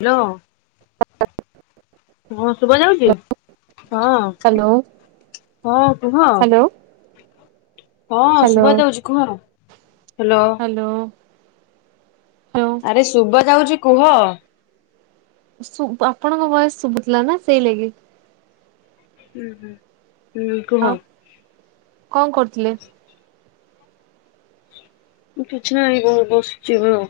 Hello. ହୁ। ଶୁଭ ଯାଉଛି ହଁ ହ୍ୟାଲୋ ହଁ କୁହ। ହ୍ୟାଲୋ ହଁ ହ୍ୟାଲୋ ସୁଭାଯାଉଛି କୁହ। Hello hello. ହ୍ୟାଲୋ ଆରେ ଶୁଭ ଯାଉଛି। କୁହ ଆପଣଙ୍କ ଭଏସ ଶୁଭୁଥିଲା ନା ସେଇ ଲାଗି ହୁଁ ହୁଁ। ହୁଁ କୁହ ଆଉ କଣ କରୁଥିଲେ? କିଛି ନାହିଁ ବସିଛି ମୁଁ।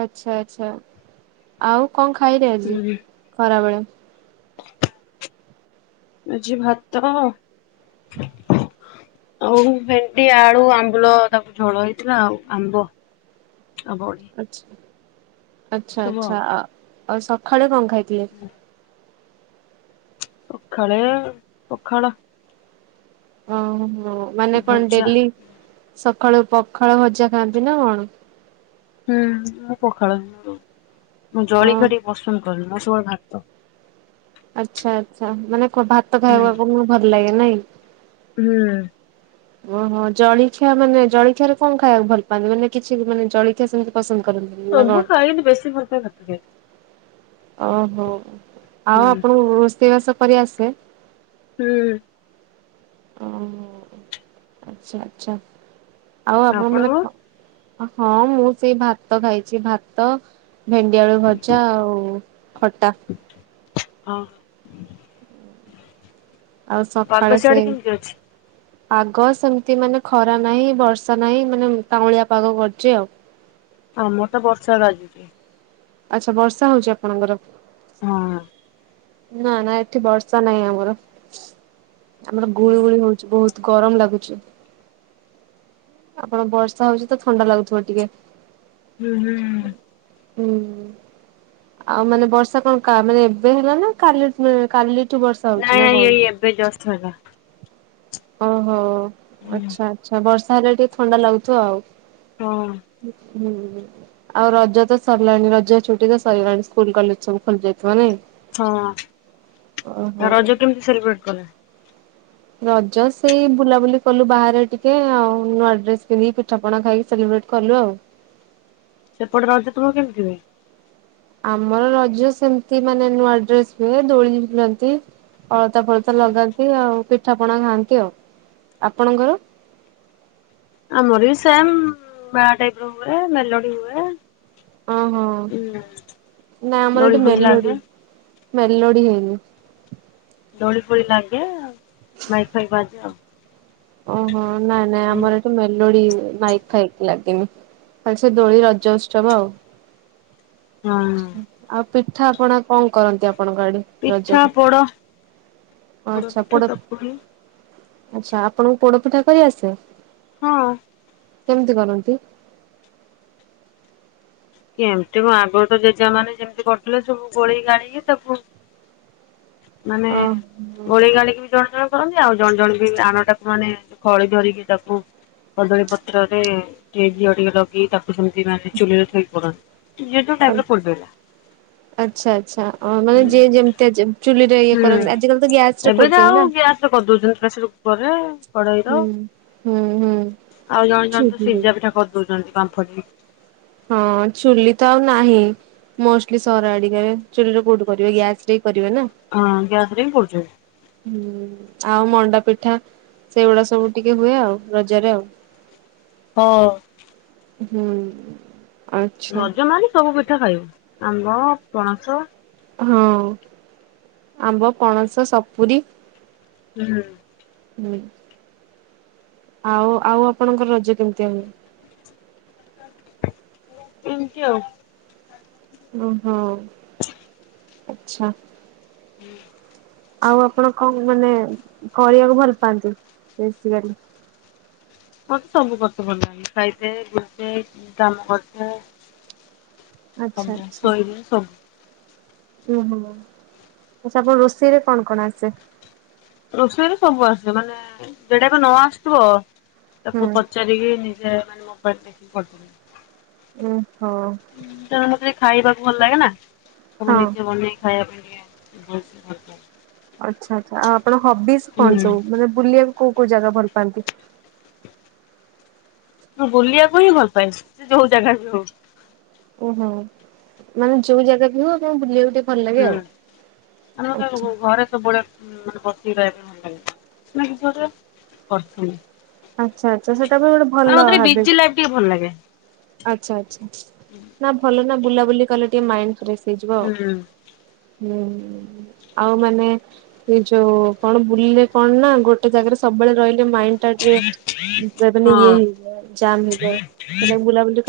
ଆଚ୍ଛା ଆଚ୍ଛା ଆଉ? କଣ ଖାଇଲ ଆଜି ହୁଁ ଖରାବେଳେ? ଆଜି ଭାତ ଆଉ ଭେଣ୍ଡି ଆଳୁ ଆମ୍ବୁଲ ତାକୁ ଝୋଳ ହେଇଥିଲା ଆଉ ଆମ୍ବ। ଆଉ ବଡି ଆଚ୍ଛା। ଆଚ୍ଛା ସବୁ ଆଉ ଆଚ୍ଛା ଆ ଆଉ ସକାଳେ କଣ? ଖାଇଥିଲ? ସଖାଳେ ପଖାଳ। ହଁ। ହଁ ମାନେ କଣ ଭଜା ଡେଲି ସ ସଖାଳୁ ପଖାଳ ଭଜା ଖାଆନ୍ତି ନା କଣ? ହୁଁ ମୁଁ ପଖାଳ [unintelligible] ମୁଁ ଓ ଜଳିଖିଆ ଟିକେ ପସନ୍ଦ କରୁନି। ଟୋଳ ଭାତ ଆଚ୍ଛା ଆଚ୍ଛା ମାନେ କଁ ଭାତ ହୁଁ ଖାଇବା ପାଇଁ ତମକୁ ଭଲ ଲାଗେ? ନାଇଁ। ହୁଁ। ଓହୋ ଜଳଖିଆ ମାନେ ଜଳଖିଆରେ କଣ ଖାଇବାକୁ ଭଲ ପାଆନ୍ତି ମାନେ କିଛି ମାନେ ଜଳଖିଆ ସେମିତି ପସନ୍ଦ? କରନ୍ତିନି ନା ସବୁ କଣ? ଖାଇ ବେଶୀ [unintelligible] ଓହୋ। ଆଉ ହୁଁ ଆପଣଙ୍କୁ ରୋଷେଇ ବାସ? କରି ଆସେ। ହୁଁ। ଓ ଆଚ୍ଛା ଆଚ୍ଛା। ଆଉ ଆପଣ ମାନେ ଆପଣଙ୍କ? କ ହଁ ମୁଁ ସେଇ ଭାତ ଖାଇଛି ଭାତ ଭେଣ୍ଡିଆଳୁ ଭଜା ଆଉ ଖଟା। ଓହୋ ଆଉ ସକାଳେ ପାଗ ସେ ସିଆଡେ କେମିତି ଅଛି? ପାଗ ସେମିତି ମାନେ ଖରା ନାହିଁ ବର୍ଷା ନାହିଁ ମାନେ କାଉଁଳିଆ ପାଗ କରିଛି ଆଉ। ଆମର ତ ବର୍ଷା ରାଜୁଛି। ଆଚ୍ଛା ବର୍ଷା ହଉଛି ଆପଣଙ୍କର? ହଁ। ନା ନା ଏଠି ବର୍ଷା ନାହିଁ ଆମର। ଆମର ଗୁଳୁଗୁଳି ହଉଛି ବହୁତ୍। ଗରମ ଲାଗୁଚି। ଆପଣ ବର୍ଷା ହଉଛି ତ ଥଣ୍ଡା ଲାଗୁଥିବ ଟିକେ। ହୁଁ ହୁଁ ହୁଁ। ହୁଁ ହୁଁ। ଆଉ ମାନେ ବର୍ଷା କଣ କା ମାନେ ଏବେ ହେଲା ନା କାଲି କାଲି। ନାଇଁ ନାଇଁ ଏଇ ଏବେ ଜଷ୍ଟ ହେଲା। ଓହୋ। ହୁଁ। ଆଚ୍ଛା ଆଚ୍ଛା ବର୍ଷା। ତାହେଲେ ଟିକେ ଥଣ୍ଡା ଲାଗୁିଥିବ ଆଉ। ହଁ। ହୁଁ ଆଉ ରଜ ତ ସରିଲାଣି ରଜ ଛୁଟି ତ ସରିଲାଣି ସ୍କୁଲ କଲେଜ ସବୁ ଖୋଲି ଯାଇଥିବ ନାଇଁ? ହଁ ଓହୋ। ରଜ କେମିତି ସେଲିବ୍ରେଟ କଲେ? ରଜ ସେଇ ବୁଲାବୁଲି କଲୁ ବାହାରେ ଟିକେ ଆଉ ନୂଆ ଡ୍ରେସ ପିନ୍ଧିକି ପିଠା ପଣା ଖାଇକି ସେଲିବ୍ରେଟ କଲୁ ଆଉ। ସେପଟେ ରଜ ସବୁ କେମିତି ହୁଏ? ଆମର ରଜ ସେମତି ମାନେ ନୂଆ ଡ୍ରେସ ହୁଏ ଦୋଳି ରେ ଝୁଲନ୍ତି। ଅଳତା ଫଳତା ଲଗାନ୍ତି ଆଉ ପିଠା ପଣା ଖାଆନ୍ତି ଆଉ ଆପଣଙ୍କର? ଆମର ବି ସେମ୍ ବାହାଘର ଟାଇପ ର ହୁଏ ମେଲୋଡି ହୁଏ। ଓ ହୋ ହୁଁ। ନା ଆମର ଦୋଳି ଏଠି ଫୋଳି ଲାଗେ ମେଲୋଡି। ମେଲୋଡ଼ି ହୁଏନି। ଦୋଳି ଫୋଳି ଲାଗେ ମାଇକ ଫାଇକ ବାଜେ ଆଉ। ଓହୋ ନାଇଁ ନାଇଁ ହୁଁ। ଆମର ଏଠି ମେଲୋଡି ମାଇକ ଫାଇକ୍ ଲାଗେ। ଖାଲି ସେ ଦୋଳି ରଜ ଉତ୍ସବ ଆଉ। ହଁ ଆପ ପିଠା ଆପଣ କଣ କରନ୍ତି? ଆପଣଙ୍କ ଆଡେ ପିଠା ରଜରେ? ପୋଡ ପୋଡ ଆଚ୍ଛା ପୋଡ ପିଠା ତା ପରେ ଆଚ୍ଛା। ଆପଣଙ୍କୁ ପୋଡପିଠା କରି ଆସେ? ହଁ। କେମିତି କରନ୍ତି? ଏମତି କଣ ଆଗରୁ ତ ଜେଜେ ମାନେ ଯେମିତି କରିଥିଲେ ସବୁ ଗୋଳେଇ ଗାଳିକି ତାକୁ ମାନେ ଅ ଗୋଳେଇ ଗାଳେଇକି ବି ଜଣେ ଜଣେ କରନ୍ତି ଆଉ ଜଣେ ଜଣେ ବି ଆଣ ଟାକୁ ମାନେ ଖଳି ଧରିକି ତାକୁ କଦଳୀ ପତ୍ରରେ ଘିଅ ଟିକେ ଲଗେଇ ତାକୁ ସେମିତି ମାନେ ଚୁଲିରେ ଥୋଇ କରନ୍ତି [inaudible] ଆ ଟାଇପ୍ ର କରିପାରିଲା ଆଚ୍ଛା ଆଚ୍ଛା ମାନେ ଯିଏ ଯେମିତି ଚୁଲି ରେ ହୁଁ ଏବେ ତ କରୁଛନ୍ତି ଆଉ ନା। ଗ୍ୟାସରେ କରିଦଉଛନ୍ତି ପେସର କୁକର ଆଉ ହୁଁ ହୁଁ ହୁଁ ଜଣେ ଜଣେ ତ ଚୁଲିରେ ସିଝା ପିଠା କରିଦଉଛନ୍ତି। ପଢିବ [inaudible] ହଁ ଚୁଲି ତ ଆଉ ନାହିଁ ମୋଷ୍ଟଲି ସହର ଆଡିକରେ ଚୁଲି କୋଉଠୁ କରିବେ ଗ୍ୟାସ ରେ। କରିବେ ନା। ହଁ ଗ୍ୟାସ ରେ ହିଁ ପୋଡୁଛନ୍ତି। ଆଉ ମଣ୍ଡା ପିଠା ସେଇଗୁଡା ସବୁ ଟିକେ ହୁଏ, ଆଉ ରଜରେ। ହଁ। ହୁଁ। ଆଚ୍ଛା ରଜ ମାନେ ସବୁ ପିଠା ଖାଇବୁ। ଆମ୍ବ, ପଣସ। ହଁ ଆମ୍ବ, ପଣସ, ସପୁରୀ। ହୁଁ। ଆଉ, ଆଉ ଆପଣଙ୍କର ରଜ କେମିତି ହୁଏ? ଏମତି ଆଉ। ଓ ହୋ ଆଚ୍ଛା। [inaudible] ଆଉ ଆପଣ କଣ ମାନେ କରିବାକୁ ଭଲ ପାଆନ୍ତି? [unintelligible] ଶୋଇବ ସବୁ। ଆଚ୍ଛା ଓ ହୋ ଆଛା, ଆପଣ ରୋଷେଇ ରେ କଣ କଣ ଆସେ। ରୋଷେଇରେ ସବୁ ଆସେ, ମାନେ ଯେଟାବି ନ ଆସୁଥିବ। ହୁଁ ତାକୁ ପଚାରିକି ନିଜେ। [unintelligible] ଓ ହୋଃ। ତେଣୁ ମତେ ଟିକେ ଖାଇବାକୁ ଭଲ ଲାଗେ ନା? ତମ ନିଜେ ବନେଇ ଖାଇବା ପାଇଁ। [unintelligible] ଆଚ୍ଛା ଆଛା। ଆଉ ଆପଣ ହବିସ୍ ହୁଁ କଣ ସବୁ? ମାନେ ବୁଲିବାକୁ। କୋଉ କୋଉ ଜାଗା ଭଲ ପାଆନ୍ତି? ମୁଁ ବୁଲିବାକୁ ହିଁ ଭଲ ପାଏ। ସେ ଯୋଉ ଜାଗା ବି ହଉ। ଓହୋ ମାନେ ଯୋଉ ଜାଗା ବି ହେଉ, ଆପଣ ବୁଲିବାକୁ ଟିକେ। ଭଲ ଲାଗେ ହୁଁ। ଆଉ। ଆମର ଆଚ୍ଛା ତ ଘରେ ସବୁବେଳେ। [unintelligible] ଆଚ୍ଛା ଆଚ୍ଛା। ସେଟା ବି ଗୋଟେ ମାନେ ଭଲ ମତେ ଟିକେ ହାବିଟ। ବିଜି ଲାଇଫ ଟିକେ ଭଲ ଲାଗେ। ଆଛା ଆଛା। ନା ଭଲ ନା। ବୁଲାବୁଲି କଲେ ଟିକେ ମାଇଣ୍ଡ ଫ୍ରେଶ। ହେଇଜିଵ। ହୁଁ, ଆଉ ମାନେ ଏ ଯୋଉ କଣ ବୁଲିଲେ କଣ ନା ଗୋଟେ ଜାଗାରେ ସବୁବେଳେ ରହିଲେ ମାଇଣ୍ଡ। ହଁ। [unintelligible]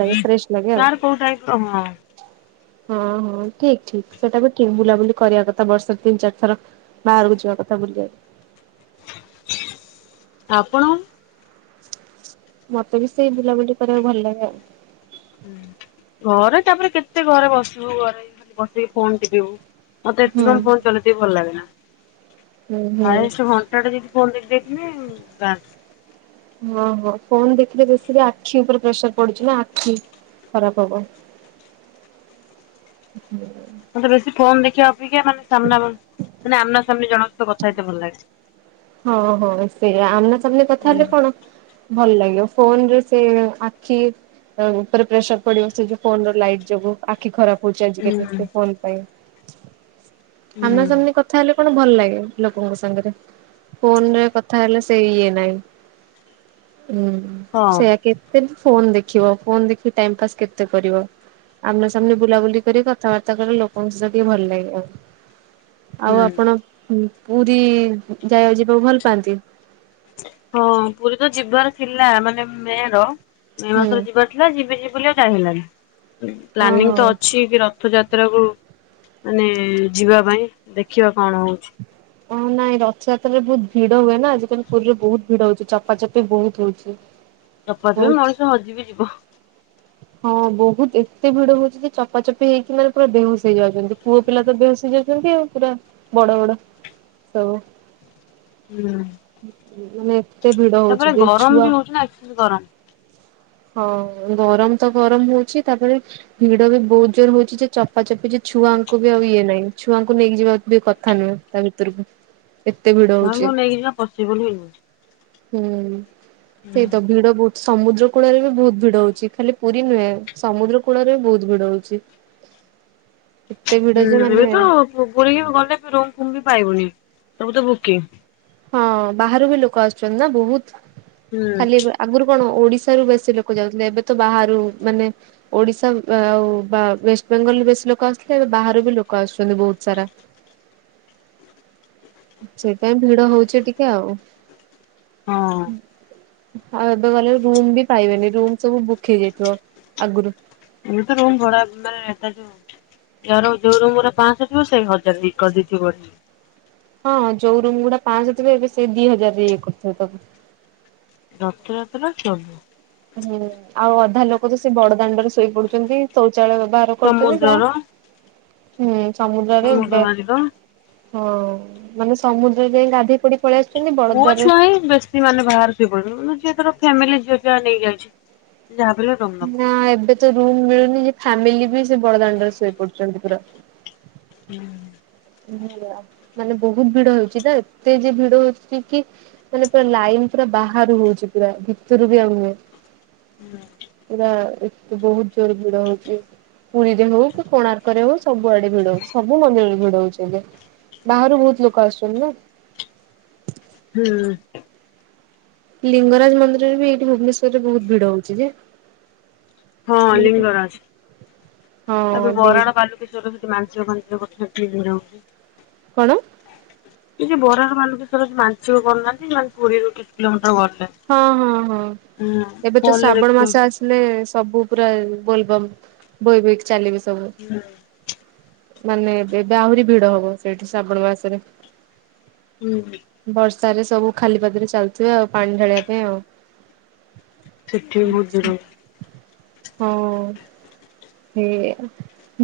ଲାଗେ ଫ୍ରେଶ ଲାଗେ ଆଉ। କୋଉଠା କ [unintelligible] ହଁ, ହଁ, ଠିକ ଠିକ। ସେଟା ବି ଠିକ। ବୁଲାବୁଲି କରିବା କଥା। ବର୍ଷରେ ତିନି, ଚାରି ଥର ବାହାରକୁ ଯିବା କଥା ବୁଲିବାକୁ। ଆପଣ। ମତେ ବି ସେଇ ବୁଲାବୁଲି କରିବାକୁ ଭଲ ଲାଗେ ଆଉ। ହୁଁ ଘରେ ତାପରେ କେତେ ଘରେ ବସିବୁ ଘରେ ହି ଖାଲି ବସିକି ଫୋନ ଟିପିବୁ। ମତେ ଏତେ ହୁଁ ସମ ଫୋନ ଚଲେଇତେ ବି ଭଲ ଲାଗେନା ହୁଁ ହୁଁ। ହାଏଷଟ ଘଣ୍ଟାଟେ ଯଦି ଫୋନ ଦେ ଦେଖିନା ବାସ୍ ହଁ ହଁ ଫୋନ୍ ଦେଖିଲେ ବେଶୀରେ ଆଖି ଉପରେ ପ୍ରେସର ପଡୁଚି ନା ଆଖି ଖରାପ ହବ। ମୋତେ ବେଶି ଫୋନ ଦେଖିବା ଦେଖିଆ ମାନେ ସାମନା ବସ୍‌ ମାନେ ଆମନା ନା ସେମିତି ଜଣଙ୍କ ସହିତ କଥା ହେଇତେ ଭଲ ଲାଗେ। ହଁ ହଁ ସେୟା ଆମନା ସାମନା କଥା ହୁଁ ହେଲେ କଣ ଭଲ ଲାଗିବ। ଫୋନରେ ସେ ଆଖି ଅ ଉପରେ ପ୍ରେସର ପଡିବ ସେ ଯୋଉ ଫୋନର ଲାଇଟ ଯୋଗୁ ଆଖି ଖରାପ ପୁଚାରଚି ହୁଁ କେତେ ହୁଁ ସେ ଫୋନ ପାଇଁ। ଆମନା ସାମନେ କଥା ହେଲେ କଣ ଭଲ ଲାଗେ ଲୋକଙ୍କ ସାଙ୍ଗରେ? ଫୋନ ରେ କଥା ହେଲେ ସେଇ ଇଏ ନାହିଁ। ହୁଁ ହଁ ସେୟା କେତେ ଫୋନ ଦେଖିବ ଫୋନ ଦେଖି ଟାଇମ ପାସ୍ କେତେ କରିବ ଆମନା ସାମନେ ବୁଲା ବୁଲି କରି କଥାବାର୍ତ୍ତା କରି ଲୋକଙ୍କ ସହିତ ଟିକେ ଭଲ ଲାଗିବ। ଆଉ ହୁଁ। ଆପଣ ହୁଁ। ପୁରୀ ବୁ ଜାଗାକୁ ଯିବାକୁ ଭଲ ପାଆନ୍ତି। ହଁ ପୁରୀ ତ ଯିବାର ଥିଲା ମାନେ ମେର ମେ ହୁଁ। ମାସରେ ଯିବାର ଥିଲା ଯିବି ଯିବ୍ ବୁଲିଆକୁ‌ ଯାଇ ହେଲାନି। ପ୍ଲାନିଂ ଓହୋ। ତ ଅଛି କି ରଥଯାତ୍ ତ୍ରାକୁୁ ମାନେ ଯିବା ପାଇଁ ଦେଖିବା କଣ ହଉଛି? ହଁ ନାଇଁ ରଥଯାତ୍ରାରେ ବହୁତ ଭିଡ ହୁଏ ନା ଆଜି କାଲି ପୁରୀରେ ବହୁତ ଭିଡ ହଉଛି ଚପାଚପି ବହୁତ୍ ହଉଛି। ଚପାତେ ବି ବହୁତ ମଣିଷ ହଜି ବି ଯିବ। ହଁ ବହୁତ ଏତେ ଭିଡ ହଉଛି ଯେ ଚପାଚପି ହେଇକିନା ବେହୋସ ହେଇଯାଉଛନ୍ତି। ପୁଅପିଲା ତ ବେହୋସ ହୋଇଯାଉଛନ୍ତି ଆଉ ପୁରା ବଡ଼ ବଡ଼ ହୁଁ ଉ ଉ ମାନେ ଏତେ ଭିଡ ହଉଛି ତାପରେ ଯେ ଗରମ ଛୁଆ ବି ହଉଛି ନା ଏକ୍ସେସ ଗରମ ହଁ ଗରମ ତ ଗରମ ହଉଛି ତାପରେ ଭିଡ ବି ବହୁତ ଜୋର ହଉଛି ଯେ ଚପା ଚପି ଯେ ଛୁଆଙ୍କୁ ବି ଆଉ ଇଏ ନାହିଁ ଛୁଆଙ୍କୁ ନେଇକି ଯିବାକୁ ବି କଥା ନୁହେଁ ତା ଭିତରକୁ। ଏତେ ଭିଡ ହଉଛି। ସେ ବୋଲି ହୁଁ। ସେଇ ତ ଭିଡ ଭଉତ୍‌ ସମୁଦ୍ର କୂଳରେ ବି ବହୁତ ଭିଡ ହଉଛି ଖାଲି ପୁରୀ ନୁହେଁ ସମୁଦ୍ର କୂଳରେ ବହୁତ ଭିଡ ହଉଛି। ଏତେ ଭିଡ ହୁଁ ଯେ ମାନେ ଏବେ ତ ପୁ ପୁରୀ କି ବି ଗଲେ ବି ରୁମ ଫୁମ ବି ପାଇବୁନି। ସବୁ ତ ବୁକିଂ। ହଁ ବାହାରୁ ବି ଲୋକ ଆସୁଛନ୍ତି ନା ବହୁତ। ହୁଁ ଖାଲି ଆଗୁରୁ କଣ ଓଡ଼ିଶାରୁ ବେଶୀ ଲୋକ ଯାଉଥିଲେ ଏବେ ତ ବାହାରୁ ମାନେ ଓଡିଶା ଆଉ ବା ୱେଷ୍ଟ ବେଙ୍ଗଲରୁ ବେଶୀ ଲୋକ ଆସୁଥିଲେ ଏବେ ବାହାରୁ ବି ଲୋକ ଆସୁଛନ୍ତି ବହୁତ ସାରା। ସେଇପାଇ ଭିଡ ହଉଛି ଟିକେ ଆଉ। ହଁ। ଆଉ ଏବେ ଗଲେ ରୁମ ବି ପାଇବେନି ରୁମ ସବୁ ବୁକ୍ ହେଇଯାଇଥିବ ଆଗରୁ। ଏବେତ ରୁମ୍ ଭଡା ମାନେ ଯୋଉ ଯୋଉ ରୁମ୍ ଗୁରା ପାଆଁଶ ଥିବ ସେଇ ହଜାର କରିଦେଇଥିବ ବଢି ହଁ ଯୋଉ ରୁମ୍ ଗୁଡା ପାଆଁଶ ଥିବ ଏବେ ସେ ଦି ହଜାର ରେ ଇଏ କରୁଥିବେ ତାକୁ। ରଥଯାତ୍ରା। [unintelligible] ହୁଁ ଆଉ ଅଧା ଲୋକ ତ ସେ ବଡ ଦାଣ୍ଡରେ ଶୋଇ ପଡୁଛନ୍ତି [unintelligible] ବ୍ୟବହାର କରୁଛନ୍ତି ଯା। ସମୁଦ୍ରର ହୁଁ। ସମୁଦ୍ରରେ ସମୁଦ୍ର ବେ ବାଲିର ହଁ ମାନେ ସମୁଦ୍ରରେ ଯାଇ ଗାଧେଇ ପଡି ପଳେଇ ଆସୁଛନ୍ତି ପୁଅ ବଡଦାରେ ଛୁଆ ହିଁ ବେଶୀ ମାନେ ବାହାର ଯ ପଡିବ ମାନେ ଯିଏ ତାର ଫ୍ୟାମିଲୀ [unintelligible] ନା ଏବେ ତ ରୁମ୍ ମିଳୁନି। ଫ୍ୟାମିଲି ବି ସେ ବଳଦାଣ୍ଡରେ ଶୋଇ ପଡୁଛନ୍ତି ପୁରା [unintelligible] ମାନେ ବହୁତ ଭିଡ ହଉଛି ନା ଏତେ ଯ ଭିଡ ହଉଛି କି ମାନେ ପୁରା ଲାଇନ ପୁରା ବାହାରୁ ହଉଚି ପୁରା ଭିତରୁ ବି ଆଉ ନୁହେଁ। [unintelligible] ବହୁତ ଜୋରରେ ଭିଡ ହଉଛି ପୁରୀରେ ହଉ କି କୋଣାର୍କ ରେ ହଉ ସବୁଆଡେ ଭିଡ ହଉଛି ସବୁ ମନ୍ଦିରରେ ଭିଡ ହଉଛି। ବାହାରୁ ବହୁତ ଲୋକ ଆସୁଛନ୍ତି ନା। ହୁଁ। ଲିଙ୍ଗରାଜ ମନ୍ଦିରରେ ବି ଏଇଠି ଭୁବନେଶ୍ଵରରେ ବହୁତ ଭିଡ ହଉଛି ଯେ। ହଁ ମାନେ ଲିଙ୍ଗରାଜ ହଁ ଆବେ ଲି ବରାଳବାଲୁକେଶ୍ୱର ସେଠି ମାନସିକ [unintelligible] କଣ? ଏ ଯଉ ବରାଳବାଲୁକେଶ୍ୱରରେ ମାନସିକ କରୁନାହାନ୍ତି ନହେଲେ ପୁରୀ ରୁ କିଛି ଘଣ୍ଟା ଗଲେ ହଁ ହଁ ହଁ ହୁଁ ଏବେ ତ ଫୋନରେ ଶ୍ରାବଣ ମାସ ଦେଖୁଥିବୁ ଆସିଲେ ସବୁ ପୁରା ବୋଲବମ୍ ବହି ବହିକି ଚାଲିବେ ସବୁ। [inaudible] ମାନେ ଏବେ ଆହୁରି ଭିଡ ହବ ସେଇଠି ଶ୍ରାବଣ ମାସରେ। ହୁଁ। ତାହେଲେ ସବୁ ଖାଲି ପାଦରେ ଚାଲୁଥିବେ ଆଉ ପାଣି [unintelligible] ପାଇଁ ଆଉ ସେଠିବି ବହୁତ୍ ଭିଡ। ହଁ ହେ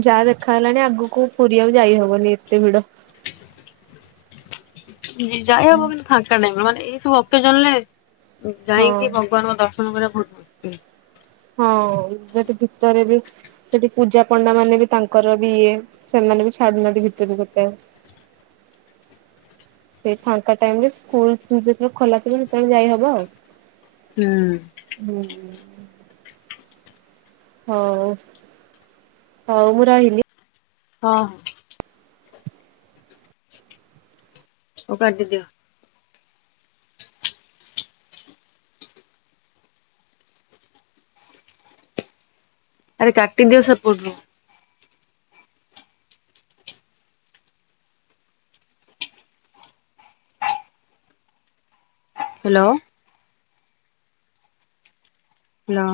ଯାହା ଦେଖା ହେଲାଣି, ଆଗକୁ ପୁରୀ ଆଉ ଯାଇ ହବନି ଏତେ ଭିଡ। ଯାାଇ ହବ କିନ୍ତୁ ଫାଙ୍କା ନାହିଁ ମାନେ। ଏଇ ସପ୍ତ ଜଲେ। ହଁ ଯାଇକି ଭଗବାନଙ୍କ ଦର୍ଶନ କରିବା। [inaudible] ହଁ ସେଠି ଭିତରେ ବି ସେଠି ପୂଜାପଣ୍ଡା ମାନେ ବି ତାଙ୍କର ବି ଇଏ ସେମାନେ ବି ଛାଡୁନାହାନ୍ତି ଭିତରୁ କେତେ? ସେ ଫାଙ୍କାଟାଇମରେ ସ୍କୁଲ ଯେତେବେଳେ ଖୋଲାଥିବ ସେତେବେଳେ ଯାଇହବ ଆଉ। ହୁଁ। ହୁଁ ଉ। ହଉ ହଉ ମୁଁ ରହିଲି। ହଁ ହଁ। ହଉ କାଟି ଦିଅ। ଆରେ କାଟି ଦିଅ ସେପଟରୁ। ହାଲୋ। ହାଲୋ।